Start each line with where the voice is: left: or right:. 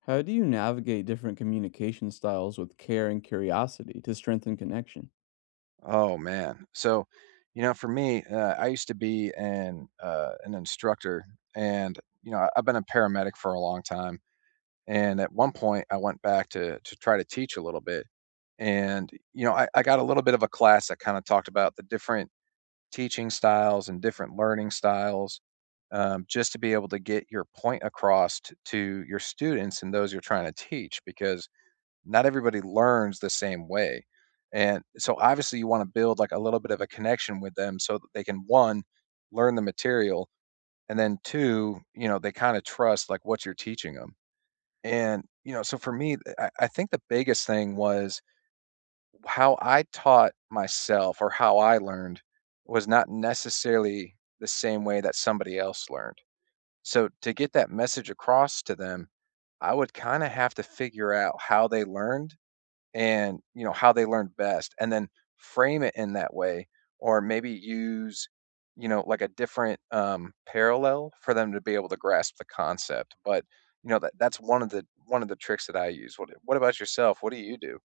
left: How do you navigate different communication styles with care and curiosity to strengthen connection?
right: Oh man. So, I used to be an instructor, and I've been a paramedic for a long time. And at one point, I went back to try to teach a little bit, and I got a little bit of a class that kind of talked about the different teaching styles and different learning styles, just to be able to get your point across to your students and those you're trying to teach, because not everybody learns the same way. And so obviously you want to build like a little bit of a connection with them so that they can one, learn the material, and then two, they kind of trust like what you're teaching them. And so for me, I think the biggest thing was how I taught myself or how I learned was not necessarily the same way that somebody else learned. So to get that message across to them, I would kind of have to figure out how they learned and how they learned best, and then frame it in that way, or maybe use like a different parallel for them to be able to grasp the concept. But that's one of the tricks that I use. What about yourself? What do you do?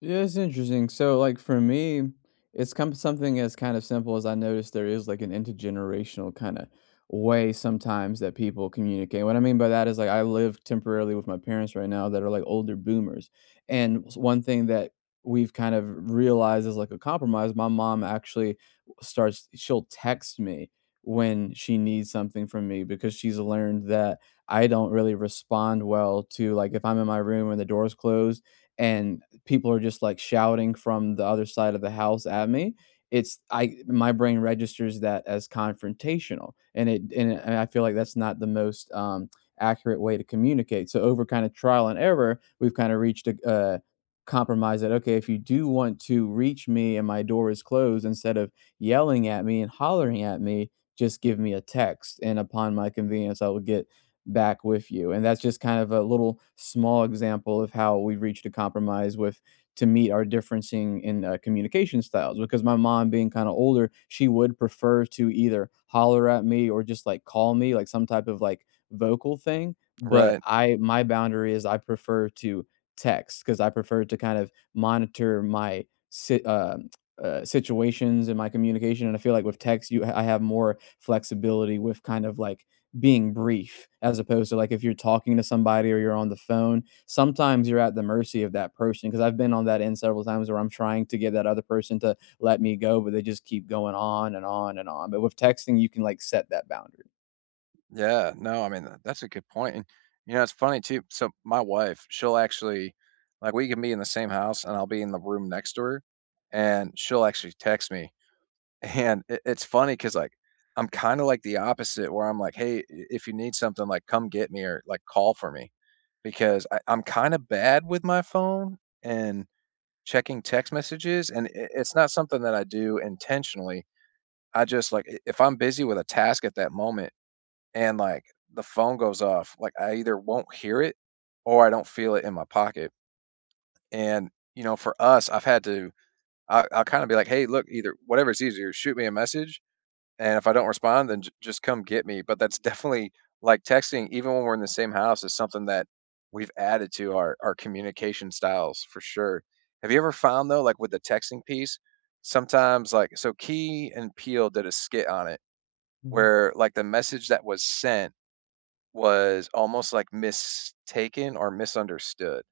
left: Yeah, it's interesting. So, like for me, it's come something as kind of simple as I noticed there is like an intergenerational kind of way sometimes that people communicate. What I mean by that is like I live temporarily with my parents right now that are like older boomers, and one thing that we've realized is like a compromise. My mom actually starts; she'll text me when she needs something from me because she's learned that I don't really respond well to like if I'm in my room and the door's closed and people are just, like, shouting from the other side of the house at me, it's I my brain registers that as confrontational, and I feel like that's not the most, accurate way to communicate, so over kinda trial and error, we've kinda reached a, compromise that, "Okay, if you do want to reach me and my door is closed, instead of yelling at me and hollering at me, just give me a text, and upon my convenience, I will get back with you." And that's just kind of a little small example of how we reached a compromise with to meet our differencing in communication styles, because my mom being kind of older, she would prefer to either holler at me or just like call me like some type of like vocal thing, but
right: Right.
left: I my boundary is I prefer to text because I prefer to kind of monitor my si- uh, situations and my communication, and I feel like with text you I have more flexibility with kind of like being brief as opposed to like if you're talking to somebody or you're on the phone, sometimes you're at the mercy of that person because I've been on that end several times where I'm trying to get that other person to let me go, but they just keep going on and on and on. But with texting, you can like set that boundary.
right: Yeah, no, I mean, that's a good point. And it's funny too, so my wife, she'll actually, like, we can be in the same house and I'll be in the room next to her, and she'll actually text me. And it's funny because, like, I'm kinda like the opposite where I'm like, "Hey, I if you need something, like, come get me or, like, call for me." Because I'm kinda bad with my phone and checking text messages, and I it's not something that I do intentionally. I just, like, I if I'm busy with a task at that moment and, like, the phone goes off, like, I either won't hear it or I don't feel it in my pocket. And, for us, I've had to I'll kinda be like, "Hey, look, either whatever's easier, shoot me a message, and if I don't respond, then j just come get me," but that's definitely, like, texting, even when we're in the same house, is something that we've added to our communication styles for sure. Have you ever found, though, like, with the texting piece, sometimes, like, so Key and Peele did a skit on it
left: Mhm.
right: where, like, the message that was sent was almost, like, mistaken or misunderstood.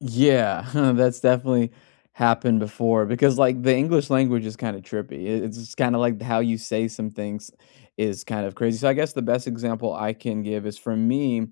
left: Yeah, that's definitely happened before because like the English language is kind of trippy. It's kind of like how you say some things is kind of crazy. So I guess the best example I can give is for me,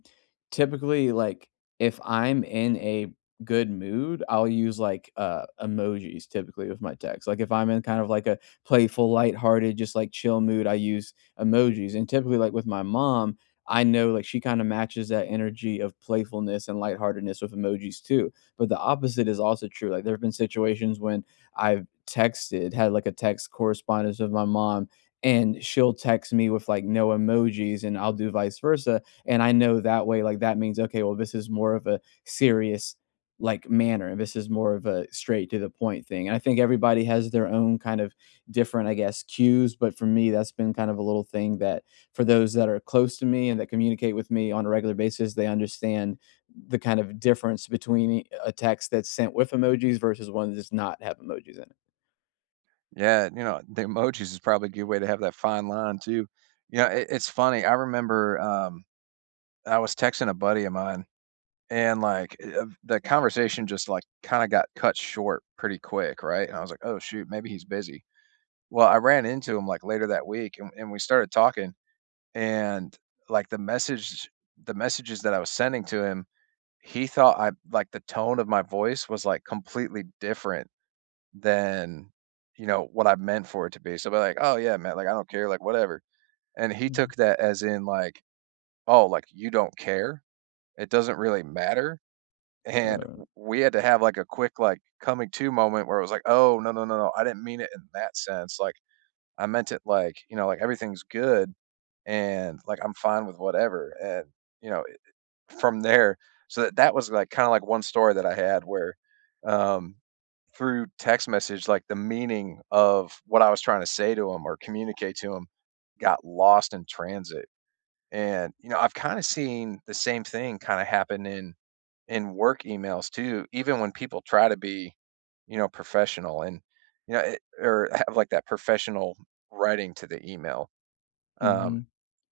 left: typically like if I'm in a good mood, I'll use like emojis typically with my text. Like if I'm in kind of like a playful, lighthearted, just like chill mood, I use emojis. And typically like with my mom, I know like she kind of matches that energy of playfulness and lightheartedness with emojis too. But the opposite is also true. Like there have been situations when I've texted, had like a text correspondence with my mom, and she'll text me with like no emojis, and I'll do vice versa. And I know that way, like that means, okay, well, this is more of a serious like manner and this is more of a straight to the point thing, and I think everybody has their own kind of different, I guess, cues, but for me that's been kind of a little thing that for those that are close to me and that communicate with me on a regular basis, they understand the kind of difference between a text that's sent with emojis versus one that does not have emojis in it.
right: Yeah, you know, the emojis is probably a good way to have that fine line too. You know, it's funny, I remember, I was texting a buddy of mine. And, like, the conversation just, like, kinda got cut short pretty quick, right? And I was like, "Oh, shoot, maybe he's busy." Well, I ran into him, like, later that week, and we started talking, and, like, the messages that I was sending to him, he thought I, like, the tone of my voice was, like, completely different than, what I meant for it to be. So I'll be like, "Oh, yeah, man, like, I don't care, like, whatever." And he
left: Mhm.
right: took that as in, like, "Oh, like, you don't care? It doesn't really matter?" And
left: Uh,
right: we had to have, like, a quick, like, coming to moment where it was like, "Oh, no, no, no, no, I didn't mean it in that sense, like, I meant it like, you know, like, everything's good, and, like, I'm fine with whatever," and, you know, it from there. So that was, like, kinda like one story that I had where, um, through text message, like, the meaning of what I was trying to say to him or communicate to him got lost in transit. And, you know, I've kinda seen the same thing kinda happen in work emails too, even when people try to be, you know, professional and, or have like that professional writing to the email. Um,
left: mhm.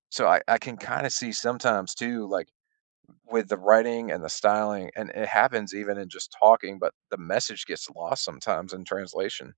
right: so I can kind of see sometimes too, like with the writing and the styling, and it happens even in just talking, but the message gets lost sometimes in translation.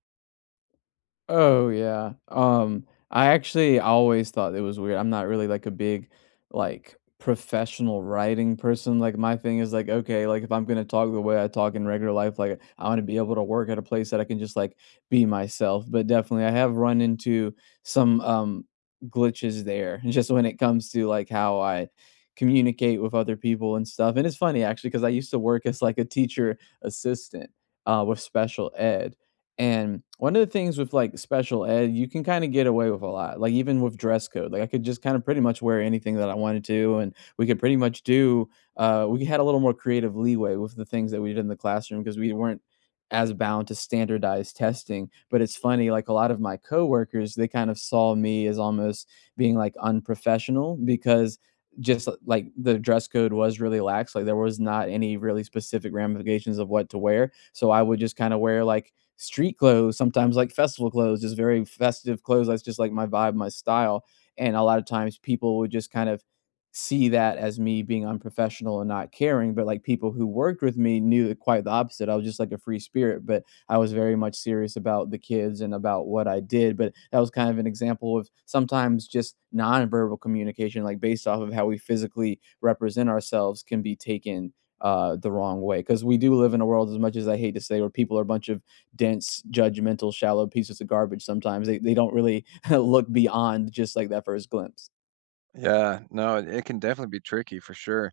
left: Oh, yeah. I actually always thought it was weird. I'm not really like a big, like, professional writing person. Like, my thing is like, okay, like if I'm gonna talk the way I talk in regular life, like I want to be able to work at a place that I can just like be myself. But definitely, I have run into some glitches there, just when it comes to like how I communicate with other people and stuff. And it's funny actually because I used to work as like a teacher assistant with special ed, and one of the things with like special ed, you can kind of get away with a lot. Like even with dress code, like I could just kind of pretty much wear anything that I wanted to, and we could pretty much do. We had a little more creative leeway with the things that we did in the classroom because we weren't as bound to standardized testing. But it's funny, like a lot of my coworkers, they kind of saw me as almost being like unprofessional because just like the dress code was really lax, like there was not any really specific ramifications of what to wear, so I would just kind of wear like street clothes, sometimes like festival clothes, just very festive clothes. That's just like my vibe, my style. And a lot of times people would just kind of see that as me being unprofessional and not caring. But like people who worked with me knew it quite the opposite. I was just like a free spirit, but I was very much serious about the kids and about what I did. But that was kind of an example of sometimes just nonverbal communication, like based off of how we physically represent ourselves, can be taken the wrong way. Because we do live in a world, as much as I hate to say, where people are a bunch of dense, judgmental, shallow pieces of garbage sometimes. They don't really look beyond just like that first glimpse.
right: Yeah, no, it can definitely be tricky for sure.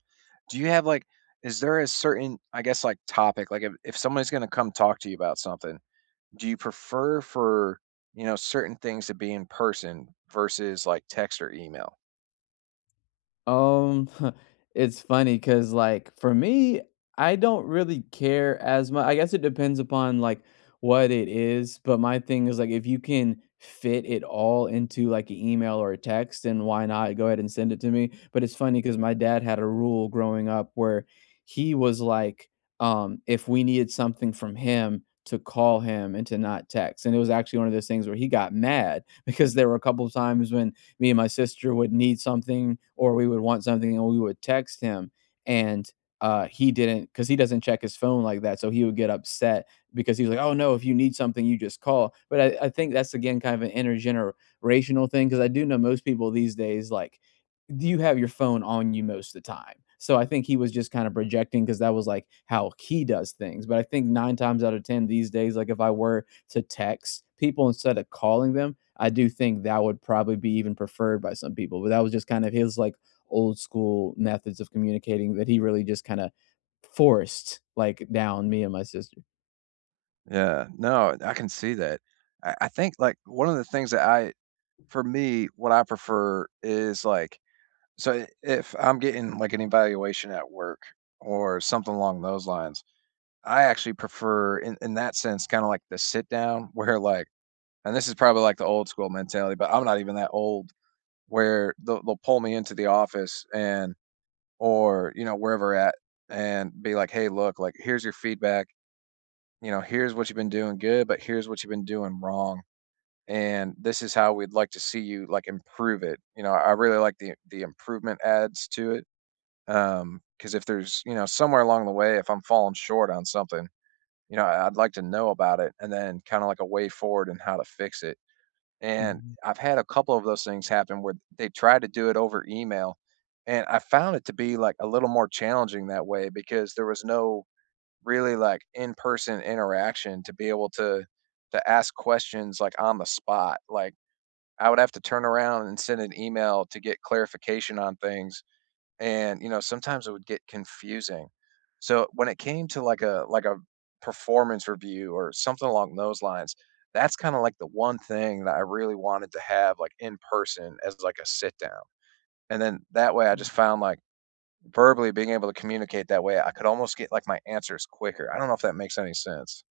right: Do you have like, is there a certain, I guess, like topic? Like, if somebody's going to come talk to you about something, do you prefer for, you know, certain things to be in person versus like text or email?
left: Um, it's funny because, like, for me, I don't really care as much. I guess it depends upon, like, what it is, but my thing is, like, if you can fit it all into, like, an email or a text, then why not go ahead and send it to me? But it's funny because my dad had a rule growing up where he was like, if we needed something from him, to call him and to not text, and it was actually one of those things where he got mad because there were a couple of times when me and my sister would need something or we would want something and we would text him, and he didn't because he doesn't check his phone like that, so he would get upset because he was like, oh no, if you need something you just call. But I think that's again kind of an intergenerational thing because I do know most people these days like do you have your phone on you most of the time, so I think he was just kind of projecting because that was like how he does things, but I think nine times out of ten these days, like if I were to text people instead of calling them, I do think that would probably be even preferred by some people. But that was just kind of his like old school methods of communicating that he really just kind of forced like down me and my sister.
right: Yeah, no, I can see that. I think like one of the things that I, for me, what I prefer is like, so if I'm getting like an evaluation at work or something along those lines, I actually prefer in that sense, kind of like the sit down where like, and this is probably like the old school mentality, but I'm not even that old, where they'll pull me into the office, and or you know wherever at, and be like, "Hey, look, like, here's your feedback. You know, here's what you've been doing good, but here's what you've been doing wrong, and this is how we'd like to see you like improve it." You know, I really like the improvement adds to it. Because if there's, you know, somewhere along the way, if I'm falling short on something, you know, I'd like to know about it, and then kind of like a way forward and how to fix it. And
left: Mhm.
right: I've had a couple of those things happen where they tried to do it over email, and I found it to be, like, a little more challenging that way because there was no really, like, in-person interaction to be able to ask questions, like, on the spot. Like, I would have to turn around and send an email to get clarification on things, and you know, sometimes it would get confusing. So when it came to like a performance review or something along those lines, that's kind of like the one thing that I really wanted to have like in person as like a sit down. And then, that way, I just found like verbally being able to communicate that way, I could almost get like my answers quicker. I don't know if that makes any sense.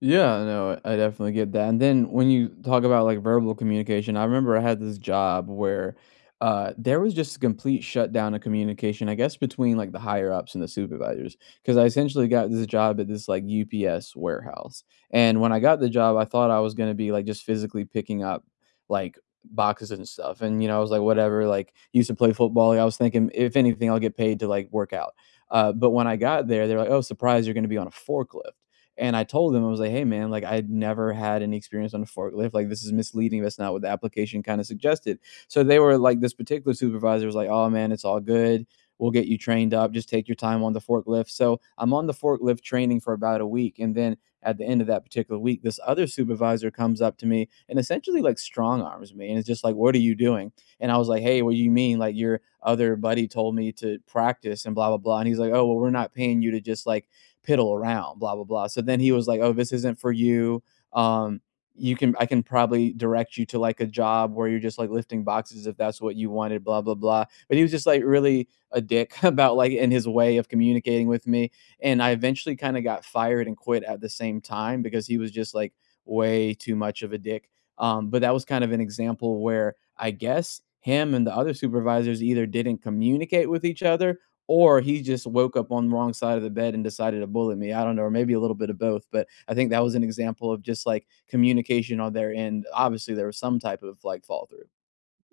left: Yeah, no, I definitely get that. And then when you talk about like verbal communication, I remember I had this job where there was just a complete shutdown of communication, I guess, between like the higher ups and the supervisors. Because I essentially got this job at this like UPS warehouse. And when I got the job, I thought I was going to be like just physically picking up like boxes and stuff. And, you know, I was like, whatever, like used to play football. Like, I was thinking, if anything, I'll get paid to like work out. But when I got there, they're like, oh, surprise, you're going to be on a forklift. And I told them I was like, "Hey, man, like I'd never had any experience on a forklift. Like this is misleading. That's not what the application kind of suggested." So they were like, this particular supervisor was like, "Oh man, it's all good. We'll get you trained up. Just take your time on the forklift." So I'm on the forklift training for about a week, and then at the end of that particular week, this other supervisor comes up to me and essentially like strong arms me, and it's just like, "What are you doing?" And I was like, "Hey, what do you mean? Like your other buddy told me to practice and blah blah blah." And he's like, "Oh well, we're not paying you to just like piddle around, blah, blah, blah." So then he was like, oh, this isn't for you. Um, you can, I can probably direct you to like a job where you're just like lifting boxes if that's what you wanted, blah, blah, blah. But he was just like really a dick about like in his way of communicating with me. And I eventually kind of got fired and quit at the same time because he was just like way too much of a dick. But that was kind of an example where I guess him and the other supervisors either didn't communicate with each other, or he just woke up on the wrong side of the bed and decided to bullet me. I don't know, or maybe a little bit of both. But I think that was an example of just like communication on their end. Obviously, there was some type of like fall through.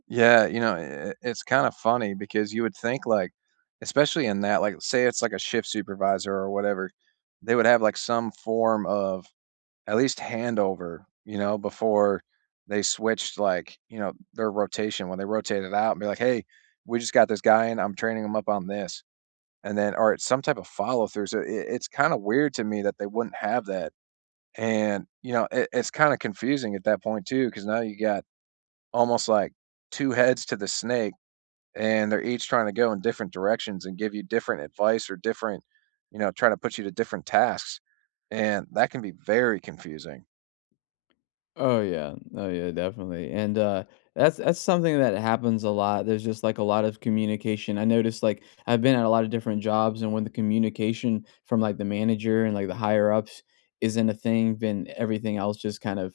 right: Yeah, you know, I it's kind of funny because you would think like, especially in that, like, say it's like a shift supervisor or whatever, they would have like some form of at least handover, you know, before they switched, like, you know, their rotation when they rotated out, and be like, "Hey, we just got this guy in. I'm training him up on this." And then, or it's some type of follow through. So it's kind of weird to me that they wouldn't have that. And, you know, it's kind of confusing at that point too, because now you got almost like two heads to the snake, and they're each trying to go in different directions and give you different advice or different, you know, trying to put you to different tasks. And that can be very confusing.
left: Oh yeah. Oh yeah, definitely. And that's something that happens a lot. There's just like a lot of communication. I noticed like I've been at a lot of different jobs, and when the communication from like the manager and like the higher ups isn't a thing, then everything else just kind of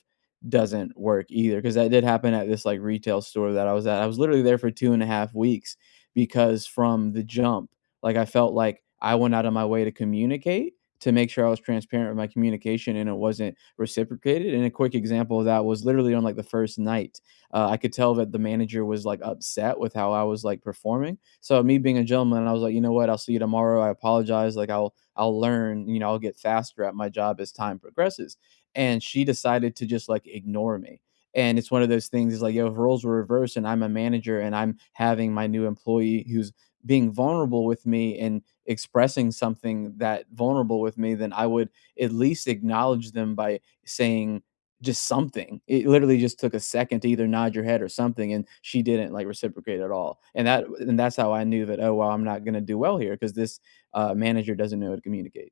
left: doesn't work either. Cause that did happen at this like retail store that I was at. I was literally there for two and a half weeks because from the jump, like I felt like I went out of my way to communicate to make sure I was transparent with my communication and it wasn't reciprocated. And a quick example of that was literally on like the first night. I could tell that the manager was like upset with how I was like performing. So me being a gentleman, I was like, you know what? I'll see you tomorrow. I apologize. Like I'll learn. You know, I'll get faster at my job as time progresses. And she decided to just like ignore me. And it's one of those things. Is like, yo, if roles were reversed, and I'm a manager, and I'm having my new employee who's being vulnerable with me and expressing something that vulnerable with me, then I would at least acknowledge them by saying just something. It literally just took a second to either nod your head or something, and she didn't like reciprocate at all. And that's how I knew that oh well, I'm not gonna do well here because this manager doesn't know how to communicate.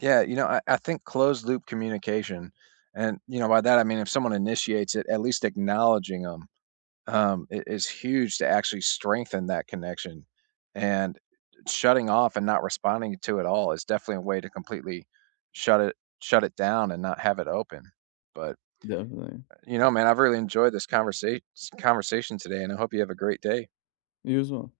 right: Yeah, you know, I think closed loop communication, and you know, by that I mean if someone initiates it, at least acknowledging them, is huge to actually strengthen that connection. And shutting off and not responding to it all is definitely a way to completely shut it down and not have it open. But
left: Definitely,
right: you know, man, I've really enjoyed this conversation today, and I hope you have a great day.
left: you as well.